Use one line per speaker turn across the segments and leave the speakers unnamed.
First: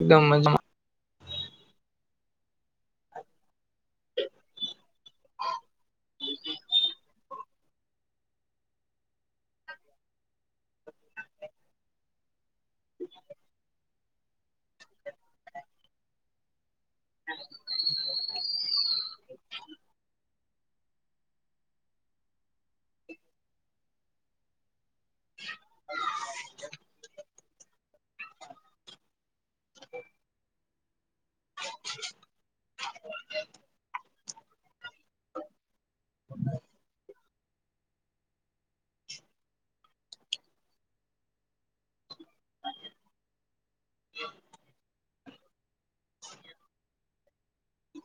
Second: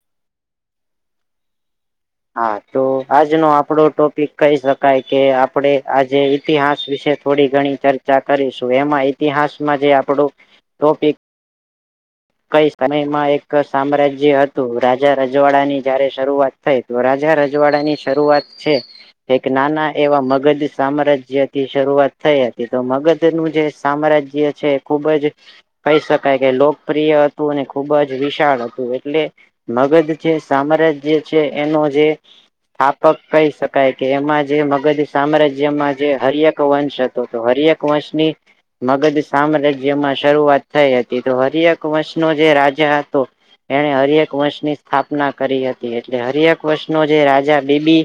એકદમ મજામાં.
હા, તો આજનો આપણો ટોપિક કહી શકાય કે આપણે આજે ઈતિહાસ વિશે થોડી ઘણી ચર્ચા કરીશું એમાં ઈતિહાસમાં આપણો ટોપિક કયા સમયમાં એક સામ્રાજ્ય હતું, રાજા-રજવાડાંની જ્યારે શરૂઆત થાય, તો રાજા-રજવાડાંની શરૂઆત છે. એક નાના એવા મગધ સામ્રાજ્યથી શરૂઆત થઈ હતી તો મગધનું જે સામ્રાજ્ય જે છે ખૂબ જ કહી શકાય કે લોક પ્રિય હતું અને ખૂબ જ વિશાળ હતું, એટલે મગધ છે સામ્રાજ્ય છે એનો જે સ્થાપક કહી શકાય કે એમાં જે મગજ સામ્રાજ્યમાં હર્યક વંશ હર્યક વંશથી મગધ સામ્રાજ્યમાં શરૂઆત થઈ હતી, તો હર્યક વંશનો જે રાજા હતો એણે હર્યક વંશની સ્થાપના કરી હતી એટલે હર્યક વંશનો જે રાજા ડી ડી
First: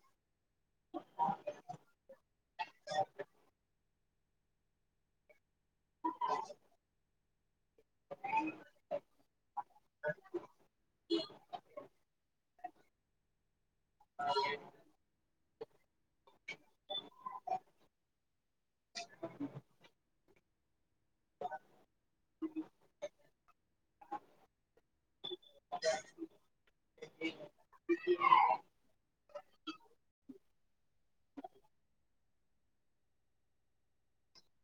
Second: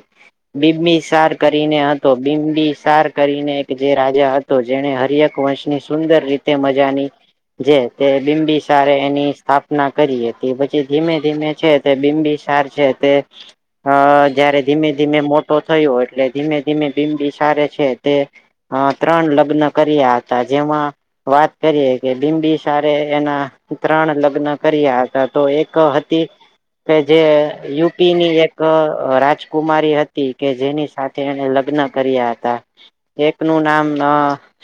બિંબિસાર કરીને હતો બીબીસાર કરીને એક રાજા હતા. જેને હર્યક વંશની સુંદર રીતે મજાની તે બિંબિસાર સારએ એમણે એની સ્થાપના કરી હતી પછી ધીમે ધીમે છે તે બીબીસાર છે તે અ જ્યારે ધીમે ધીમે મોટું થયું એટલે ધીમે ધીમે બિંબિસારે છે તે હા ત્રણ લગ્ન કર્યા હતા જેમાં વાત કરીએે કે બિમબી સારે એના ત્રણ લગ્ન કર્યા હતા તો એક હતી કે જે યુપીની એક રાજકુમારી હતી કે જેની સા થે એને લગ્ન કર્યા હતા એકનું નામ અ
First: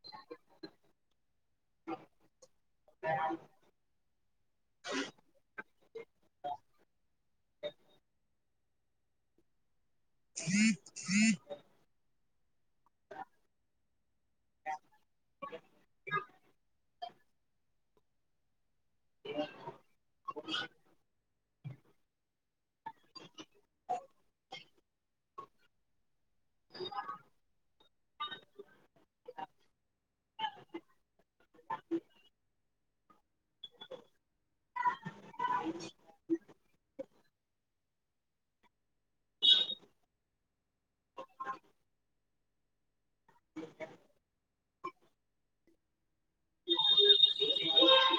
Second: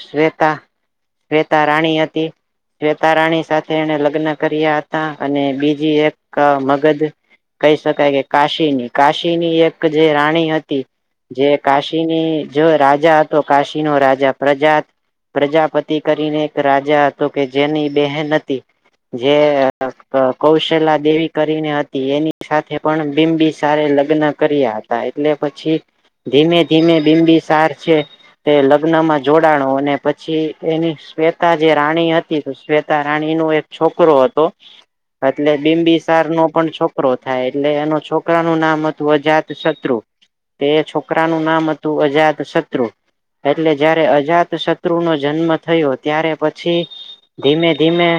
શ્વેતા શ્વેતા રાણી હતી શ્વેતા રાણી સા થે એણે લગ્ન કર્યા હતા અને બીજી એક મગજ કઈ શકાય કે કાશીની કાશીની એક જે રાણી હતી જે કાશીની જો રાજા હતો કાશી નો રાજા પ્રજા પ્રજાપતિ કરીને એક રાજા હતો કે જેની બહેન હતી જે અ કૌશલા દેવી કરીને હતી એની સાથે પણ બિંબી સારે લગ્ન કર્યા તા એટલે પછી ધીમે ધીમે બિંબી સાર છે તે લગ્નમાં જોડાણો અને પછી એની શ્વેતા જે રાણી હતી શ્વેતા રાણીનું એક છોકરો હતો એટલે બિંબીસાર નો પણ છોકરો થાય એટલે એનું છોકરાનું નામ હતું અજાત શત્રુ તે છોકરાનું નામ હતું અજાત શત્રુ એટલે જયારે અજાત શત્રુનો જન્મ થયો ત્યારે પછી ધીમે ધીમે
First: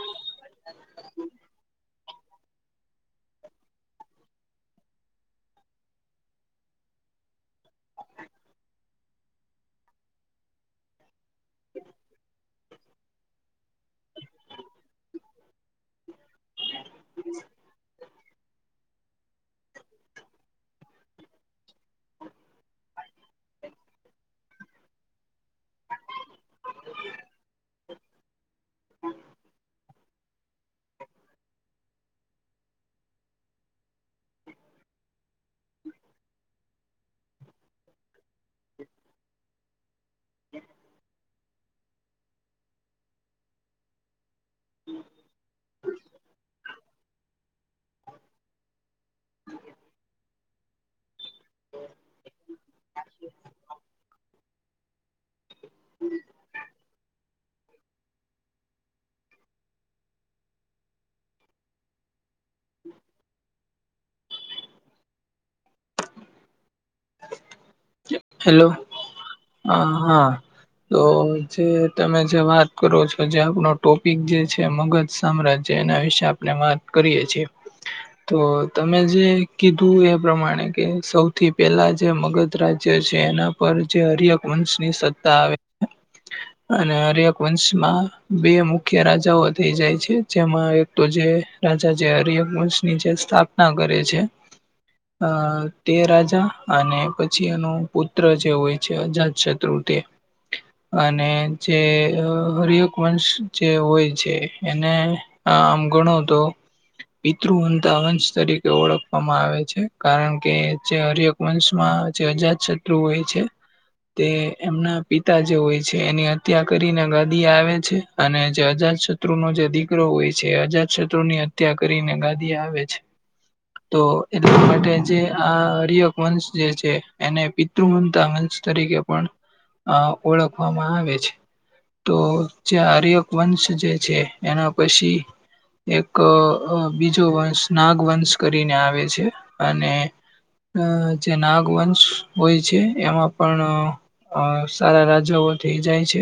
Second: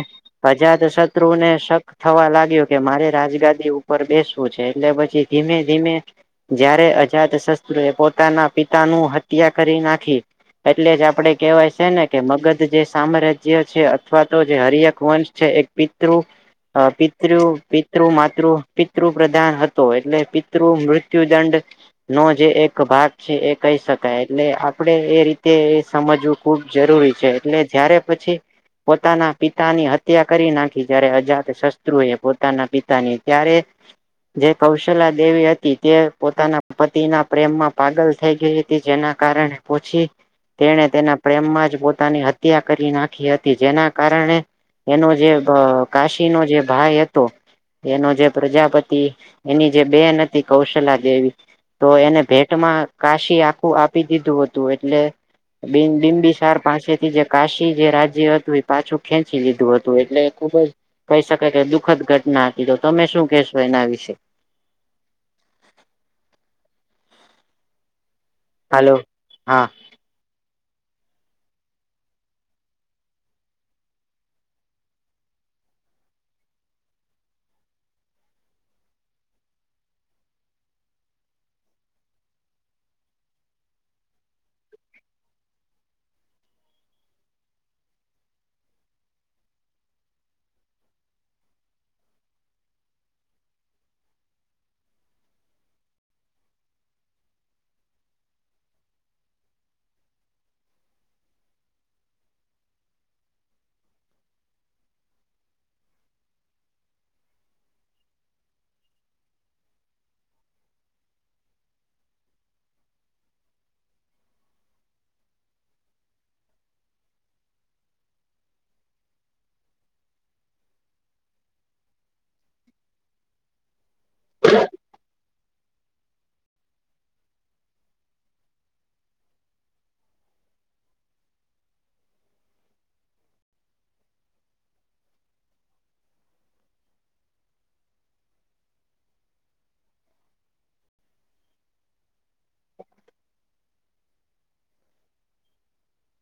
અજાત શત્રુને શક થવા લાગ્યો કે મારે રાજગાદી ઉપર બેસવું છે એટલે પછી ધીમે ધીમે જ્યારે અજાત શસ્ત્રુએ પોતાના પિતાનું હત્યા કરી નાખી એટલે જ આપડે કેહેવાય છે ને કે મગધ જે સામ્રાજ્ય છે અથવા તો જે હરિયક વંશ છે એક પિતૃ અ પિતૃ પિ તૃ માતૃ પિતૃ પ્રધાન હતો એટલે પિતૃ મૃત્યુદંડ નો જે એક ભાગ છે એ કહી શકાય એટલે આપડે એ રીતે એ સમજવું ખૂબ જરૂરી છે એટલે જયારે પછી પોતાના પિતાની હ ત્યા કરી નાખી જ્યારે અજાત શસ્ત્રુએ પોતાના પિતાની ત્યારે જે કૌશલ્યા દેવી હતી તે પોતાના પતિના પ્રેમમાં પાગલ થઈ ગઈ હતી જેના કારણે પછી તેણે તેના પ્રેમમાં જ પોતાની હ ત્યા કરી નાખી હતી જેના કારણે એનો જે અ કાશીનો જે ભાઈ હતો એનો જે પ્રજાપતિ એની જે બેન હતી કૌશલા દેવી તો એને ભેટમાં કાશી આખું આપી દીધું હતું એટલે બિન બિંમ બીસાર પાસેથી જે કાશી જે રાજ્ય હતું એ પાછું ખેંચી લી ધું હતું એટલે ખુબ જ કહી શકાય કે દુખદ ઘટના હતી તો તમે શું કેહેશો એના વિશે
હેલો
હાલો
હા હા. તો જે તમે જે વાત કરો છો જે આપણો ટોપિક જે છે મગદ સામ્રાજ્ય એના વિશે આપણે વાત કરીએ છીએ તો તમે જે કીધું એ પ્રમાણે કે સૌથી પેલા જે મગધ રાજ્ય છે એના પર જે હર્યક વંશની સત્તા આવે અને હર્યક વંશમાં બે મુખ્ય રાજાઓ થઈ જાય છે જેમાં એક તો જે રાજા જે હર્યક વંશની જે સ્થાપના કરે છે. અ તે રાજા અને પછી એનો પુત્ર જે હોય છે અજાત શત્રુ તે અને જે હર્યક વંશ જે હોય છે એને આમ ગણો તો પિતૃવતા વંશ તરીકે ઓળખવામાં આવે છે કારણ કે જે હર્યક વંશમાં જે અજાત શત્રુ હોય છે. તે એમના પિતા જે હોય છે એની હત્યા કરીને ગાદી આવે છે અને જે જય જય શત્રુનો જે દીકરો હોય છે અજાત શત્રુની હત્યા કરીને ગાદી આવે છે. તો એટલે માટે જે આ રયો વંશ જે છે એને પિતૃમતા વંશ તરીકે પણ અ ઓળખવામાં આવે છે. તો જે આર્યક વંશ જે છે એના પછી એક અ બીજો વંશ નાગ વંશ કરીને આવે છે અને અ જે નાગ વંશ હોય છે એમાં પણ અ સારા રાજાઓ થઈ જાય છે.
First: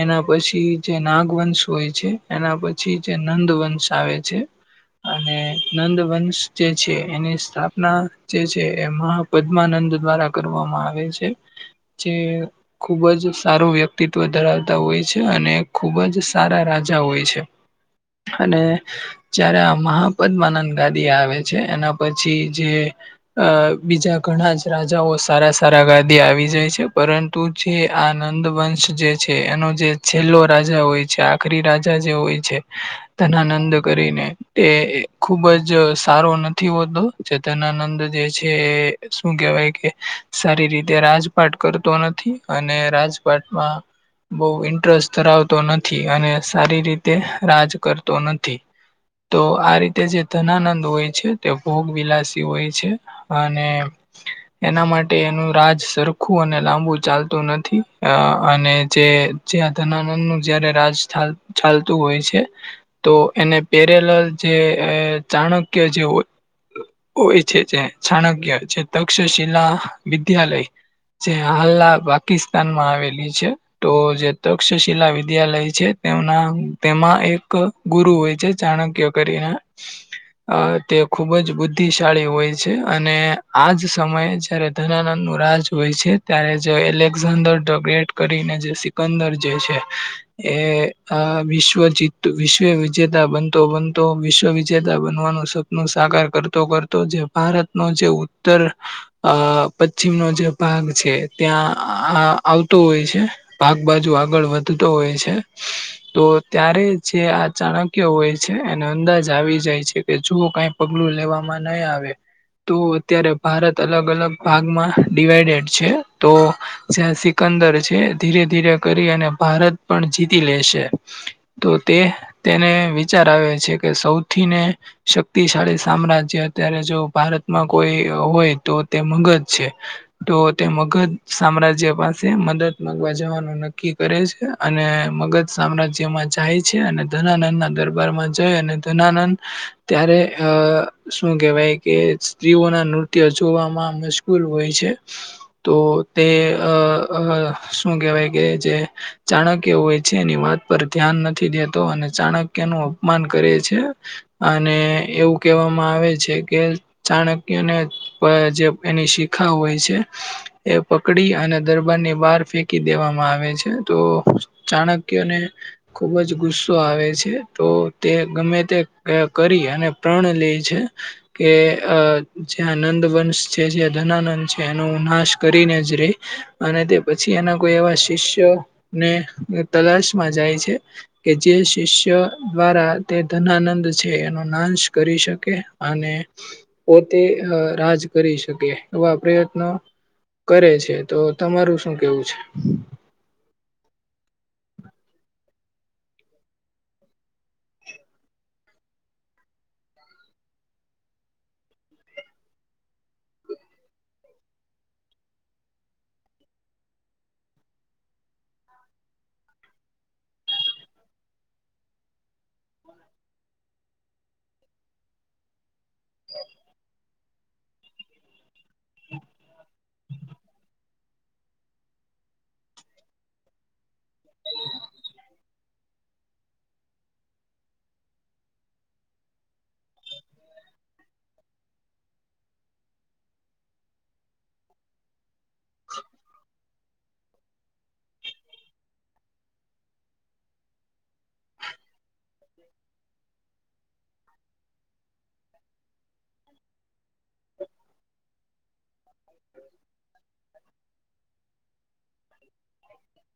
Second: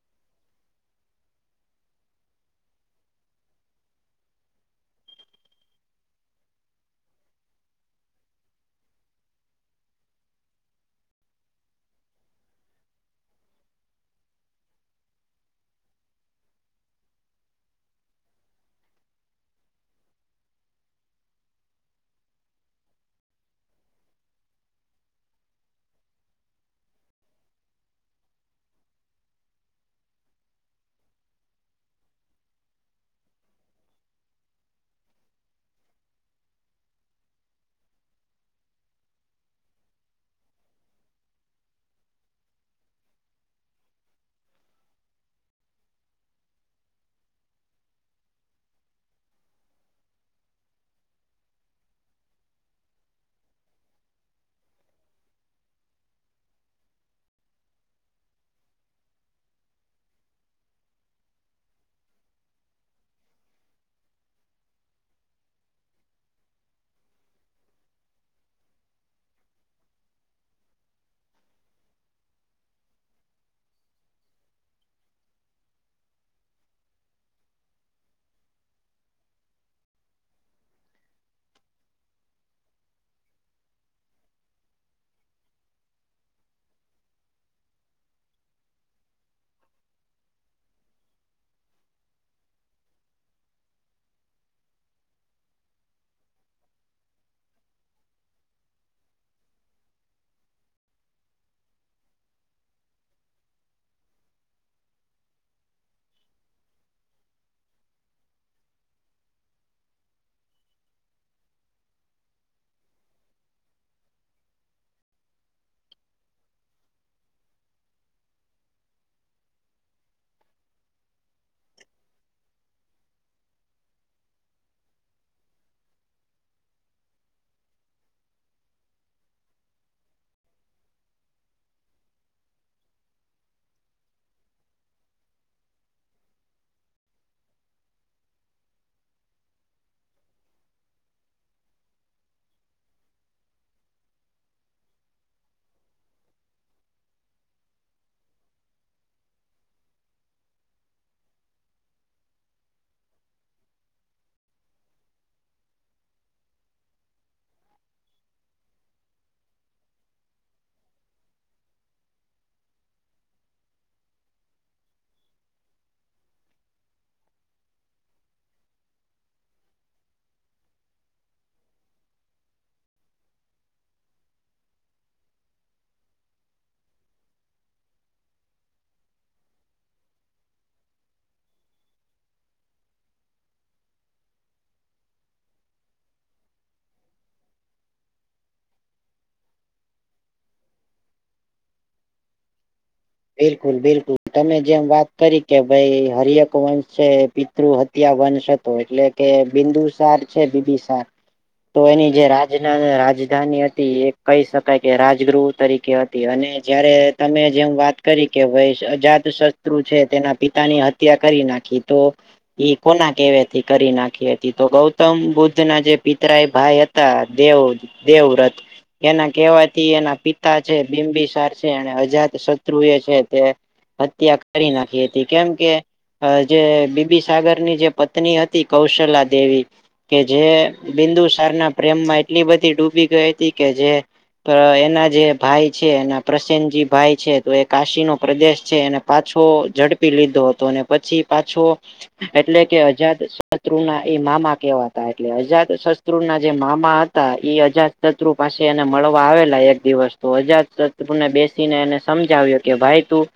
એના પછી જે નાગવંશ હોય છે એના પછી જે નંદ વંશ આવે છે. અને નંદ વંશ જે છે એની સ્થાપના જે છે. જે એમાં પદ્માનંદ દ્વારા કરવામાં આવે છે જે ખૂબ જ સારું વ્યક્તિત્વ ધરાવતા હોય છે અને ખૂબ જ સારા રાજા હોય છે. અને. જારે આ મહાપદ્માનંદ ગાદી આવે છે એના પછી જે અ બીજા ઘણા જ રાજાઓ સારા સારા ગાદી આવી જાય છે પરં તું છે આ નંદ વંશ જે છે એનો જે છેલ્લો રાજા હોય છે આ આખરી રાજા જે હોય છે ધનાનંદ કરીને. એ ખુબ જ સારો નથી હોતો જે ધનાનંદ જે છે શું કેવાય કે સારી રીતે રાજપાટ કરતો નથી અને રાજ પટમાં. બહુ ઇન્ટરેસ્ટ ધરાવતો નથી અને સારી રીતે રાજ કરતો નથી. તો આ રીતે જે ધનાનંદ હોય છે તે ભોગ વિલાસી હોય છે. અને. એના માટે એનું રાજ સરખું અને લાંબુ ચાલતું નથી, અ અને જે. જ્યાં ધનાનંદનું જયારે રાજ ચાલતું હોય છે. તો એને પેરેલર જે ચાણક્ય જે હોય. હોય છે, જે ચાણક્ય જે તક્ષશિલા વિદ્યાલય. જે હાલના પાકિસ્તાનમાં આવેલી છે. તો જે તક્ષશિલા વિદ્યાલય છે, તેમના તેમાં એક. ગુરુ હોય છે ચાણક્ય કરીને, અ તે ખુબ જ બુદ્ધિશાળી હોય છે. અને આજ સમયે જયારે ધનાનંદનું રાજ હોય છે, ત્યારે જો એલેક્ઝાન્ડર ધ ગ્રેટ. કરીને જે સિકંદર જે છે. એ આ વિશ્વ જીત, વિશ્વ વિજેતા બનતો-બનતો વિશ્વ વિજેતા બનવાનો. નો સાકાર કરતો, કરતો જે ભારતનો જે ઉત્તર. અ પશ્ચિમનો જે ભાગ છે, ત્યાં આ આવતો હોય છે. પાક બાજુ આગળ વધતો હોય છે. તો, ત્યારે જે આ ચાણક્ય હોય છે એને અંદાજ આવી જાય છે કે જુઓ. પગલું લેવામાં નહીં આવે. તો અત્યારે ભારત અલગ- અલગ ભાગમાં ડિવાઈડેડ છે, તો. જ્યાં સિકંદર છે, ધીરે-ધીરે કરી અને ભારત પણ જીતી લે છે. તો તે, તેને વિચાર આવે છે કે સૌથીને. શક્તિશાળી સામ્રાજ્ય અત્યારે જો. ભારતમાં કોઈ હોય તો તે મગધ છે. તો તે મગધ સામ્રાજ્ય પાસે મદદ માગવા જવાનું નક્કી કરે છે. અને મગધ સામ્રાજ્યમાં જાય છે, અને ધનાનંદના દરબારમાં જઈ અને ધનાનંદ. ત્યારે અ શું કહેવાય. કે સ્ત્રીઓના નૃત્ય જોવામાં મશગૂલ હોય છે. તો, તે અ અ શું કેહેવાય કે જે ચાણક્ય હોય છે એની વાત. પર ધ્યાન નથી દેતો અને ચાણક્યનું અપમાન કરે છે. અને એવું કહેવામાં આવે છે કે, ચાણક્યને. [unintelligible] જે એની શીખા હોય છે. એ પકડી અને દરબારની બહાર ફેંકી દેવામાં આવે છે, તો ચાણક્યને. ખુબ જ ગુસ્સો આવે છે, તો તે ગમે તે કરી અને પ્રણ લે છે. એ અ જ્યાં નંદ વંશ છે, જ્યાં ધનાનંદ છે એનો નાશ કરીને જ રેય. અને તે પછી એના કોઈ એવા શિષ્યો ને તલાશમાં જાય છે. કે જે શિષ્ય દ્વારા તે ધનાનંદ છે એનો નાશ કરી શકે અને. પોતે અ રાજ કરી શકે, એવા પ્રયત્નનો. કરે છે, તો તમારું શું કેવું છે.
બિલકુલ, બિલકુલ તમે જેમ વાત કરી કે ભાઈ હરિયક વંશ છે. [unintelligible] હત્યા વંશ હતો એટલે કે, બિંદુસાર છે બીબીસાર. તો એની જે રાજ રાજધાની હતી, એ કહી શકાય કે રાજગુહ તરીકે. [unintelligible] અને જયારે તમે જેમ વાત. કરી કે ભાઈ અજાત શત્રુ છે, તેના પિતાની હત્યા કરી નાખી તો. એ કોના કેવાથી કરી નાખી હતી, તો ગૌતમ બુદ્ધના જે પિતરાય ભાઈ. હતા, દેવ દેવરત. એના કેવાથી એના પિતા છે, બિમ્બીસાર છે એણે અજાત શત્રુ એ છે તે. હત્યા કરી નાખી હતી, કેમ કે. અ જે બીબી સાગર ની જે પત્ની હતી કૌશલા દેવી કે જે બિંદુસાર ના પ્રેમમાં એટલી બધી ડૂબી ગઈ હતી કે જે અ એના જે ભાઈ છે એના પ્રસેનજી ભાઈ છે તો એ કાશી નો પ્રદેશ છે એને પાછો ઝડપી લીધો હતો અને પછી પાછો એટલે કે અજાદશત્રુ ના એ મામા કેવાતા એટલે અજાદ શત્ર ત્રુ ના જે મામા હતા એ અજાત શત્રુ પાસે એને મળવા આવેલા એક દિવસ તો અજાતશત્રુને બેસીને એને સમજાવ્યો કે ભાઈ તું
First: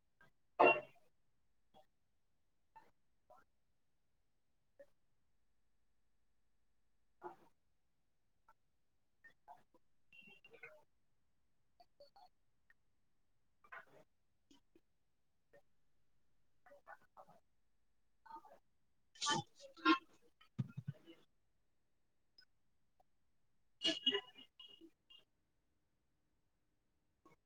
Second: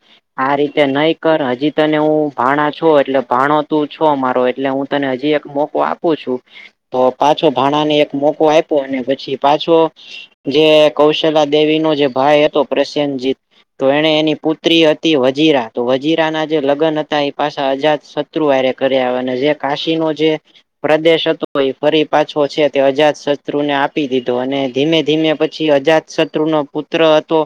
આ રીતે નહી કર હજી તને હું ભાણા છો એટલે ભાણો તું છો મારો એટલે હું તને હજી એક મોકો આપું છું તો પાછો ભાણા ને એક મોકો આયપો અને પછી પાછો જે કૌશલા દેવી નો જે ભાઈ હતો [unintelligible] તો એને એની પુત્રી હતી વજીરા તો વજીરા ના જે લગન હતા એ પાછા અજાતષ ત્રુ હારે કર્યા અને જે કાશી નો જે પ્રદેશ હતો ફરી પાછો છે તે અજાતશત્રુને આપી અને ધીમે ધીમે પછી અજાત શત્રુ નો પુત્ર હતો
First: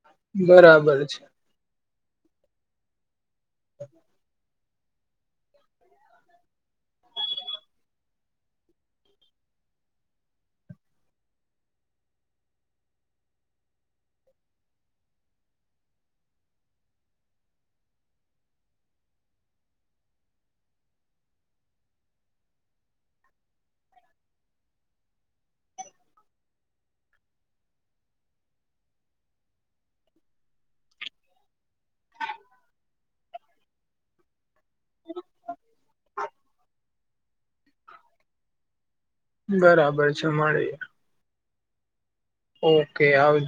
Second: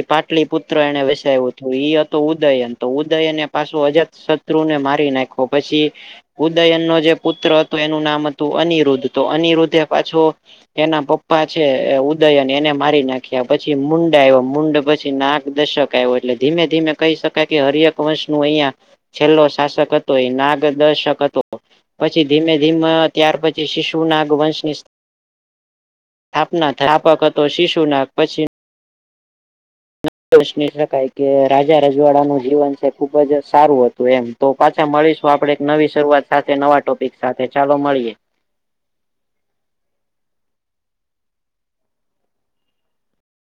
એ પાટલી પુત્ર
બરાબર
એને
છે
વસાય્યો તો ઈ હતો ઉદયન તો ઉદયન એ પાછું અજાતશત્રુ ને મારી નાખો પછી ઉદયન ન જે પુત્ર હતો એનું નામ હતું અનિરુદ્ધ તો અનિરુધે પાછો એના પપ્પા છે ઉદયન એને મારી નાખ્યા પછી મુંડ આવ્યો મુંડ પછ નાગ દર્શક આવ્યો એટલે ધીમે ધીમે કહી શકાય કે હરયક વંશ નું અહિયાં છેલ્લો શાસક હતો એ નાગદર્શક હતો પછી ધીમે ધીમા ત્યાર પછી શિશુ નાગ વંશની સ્થાપના થ સ્થાપક હતો શીશુ ના પછી [unintelligible] શકાય કે રાજા રજવાડાનું જીવન છે ખુબ જ સારું હતું એમ તો પાછા મળીશું આપડે એક નવી શરૂઆત સાથે નવા ટોપિક સાથે ચાલો મળીએ
બરાબર છે મળીએ ઓકે આવ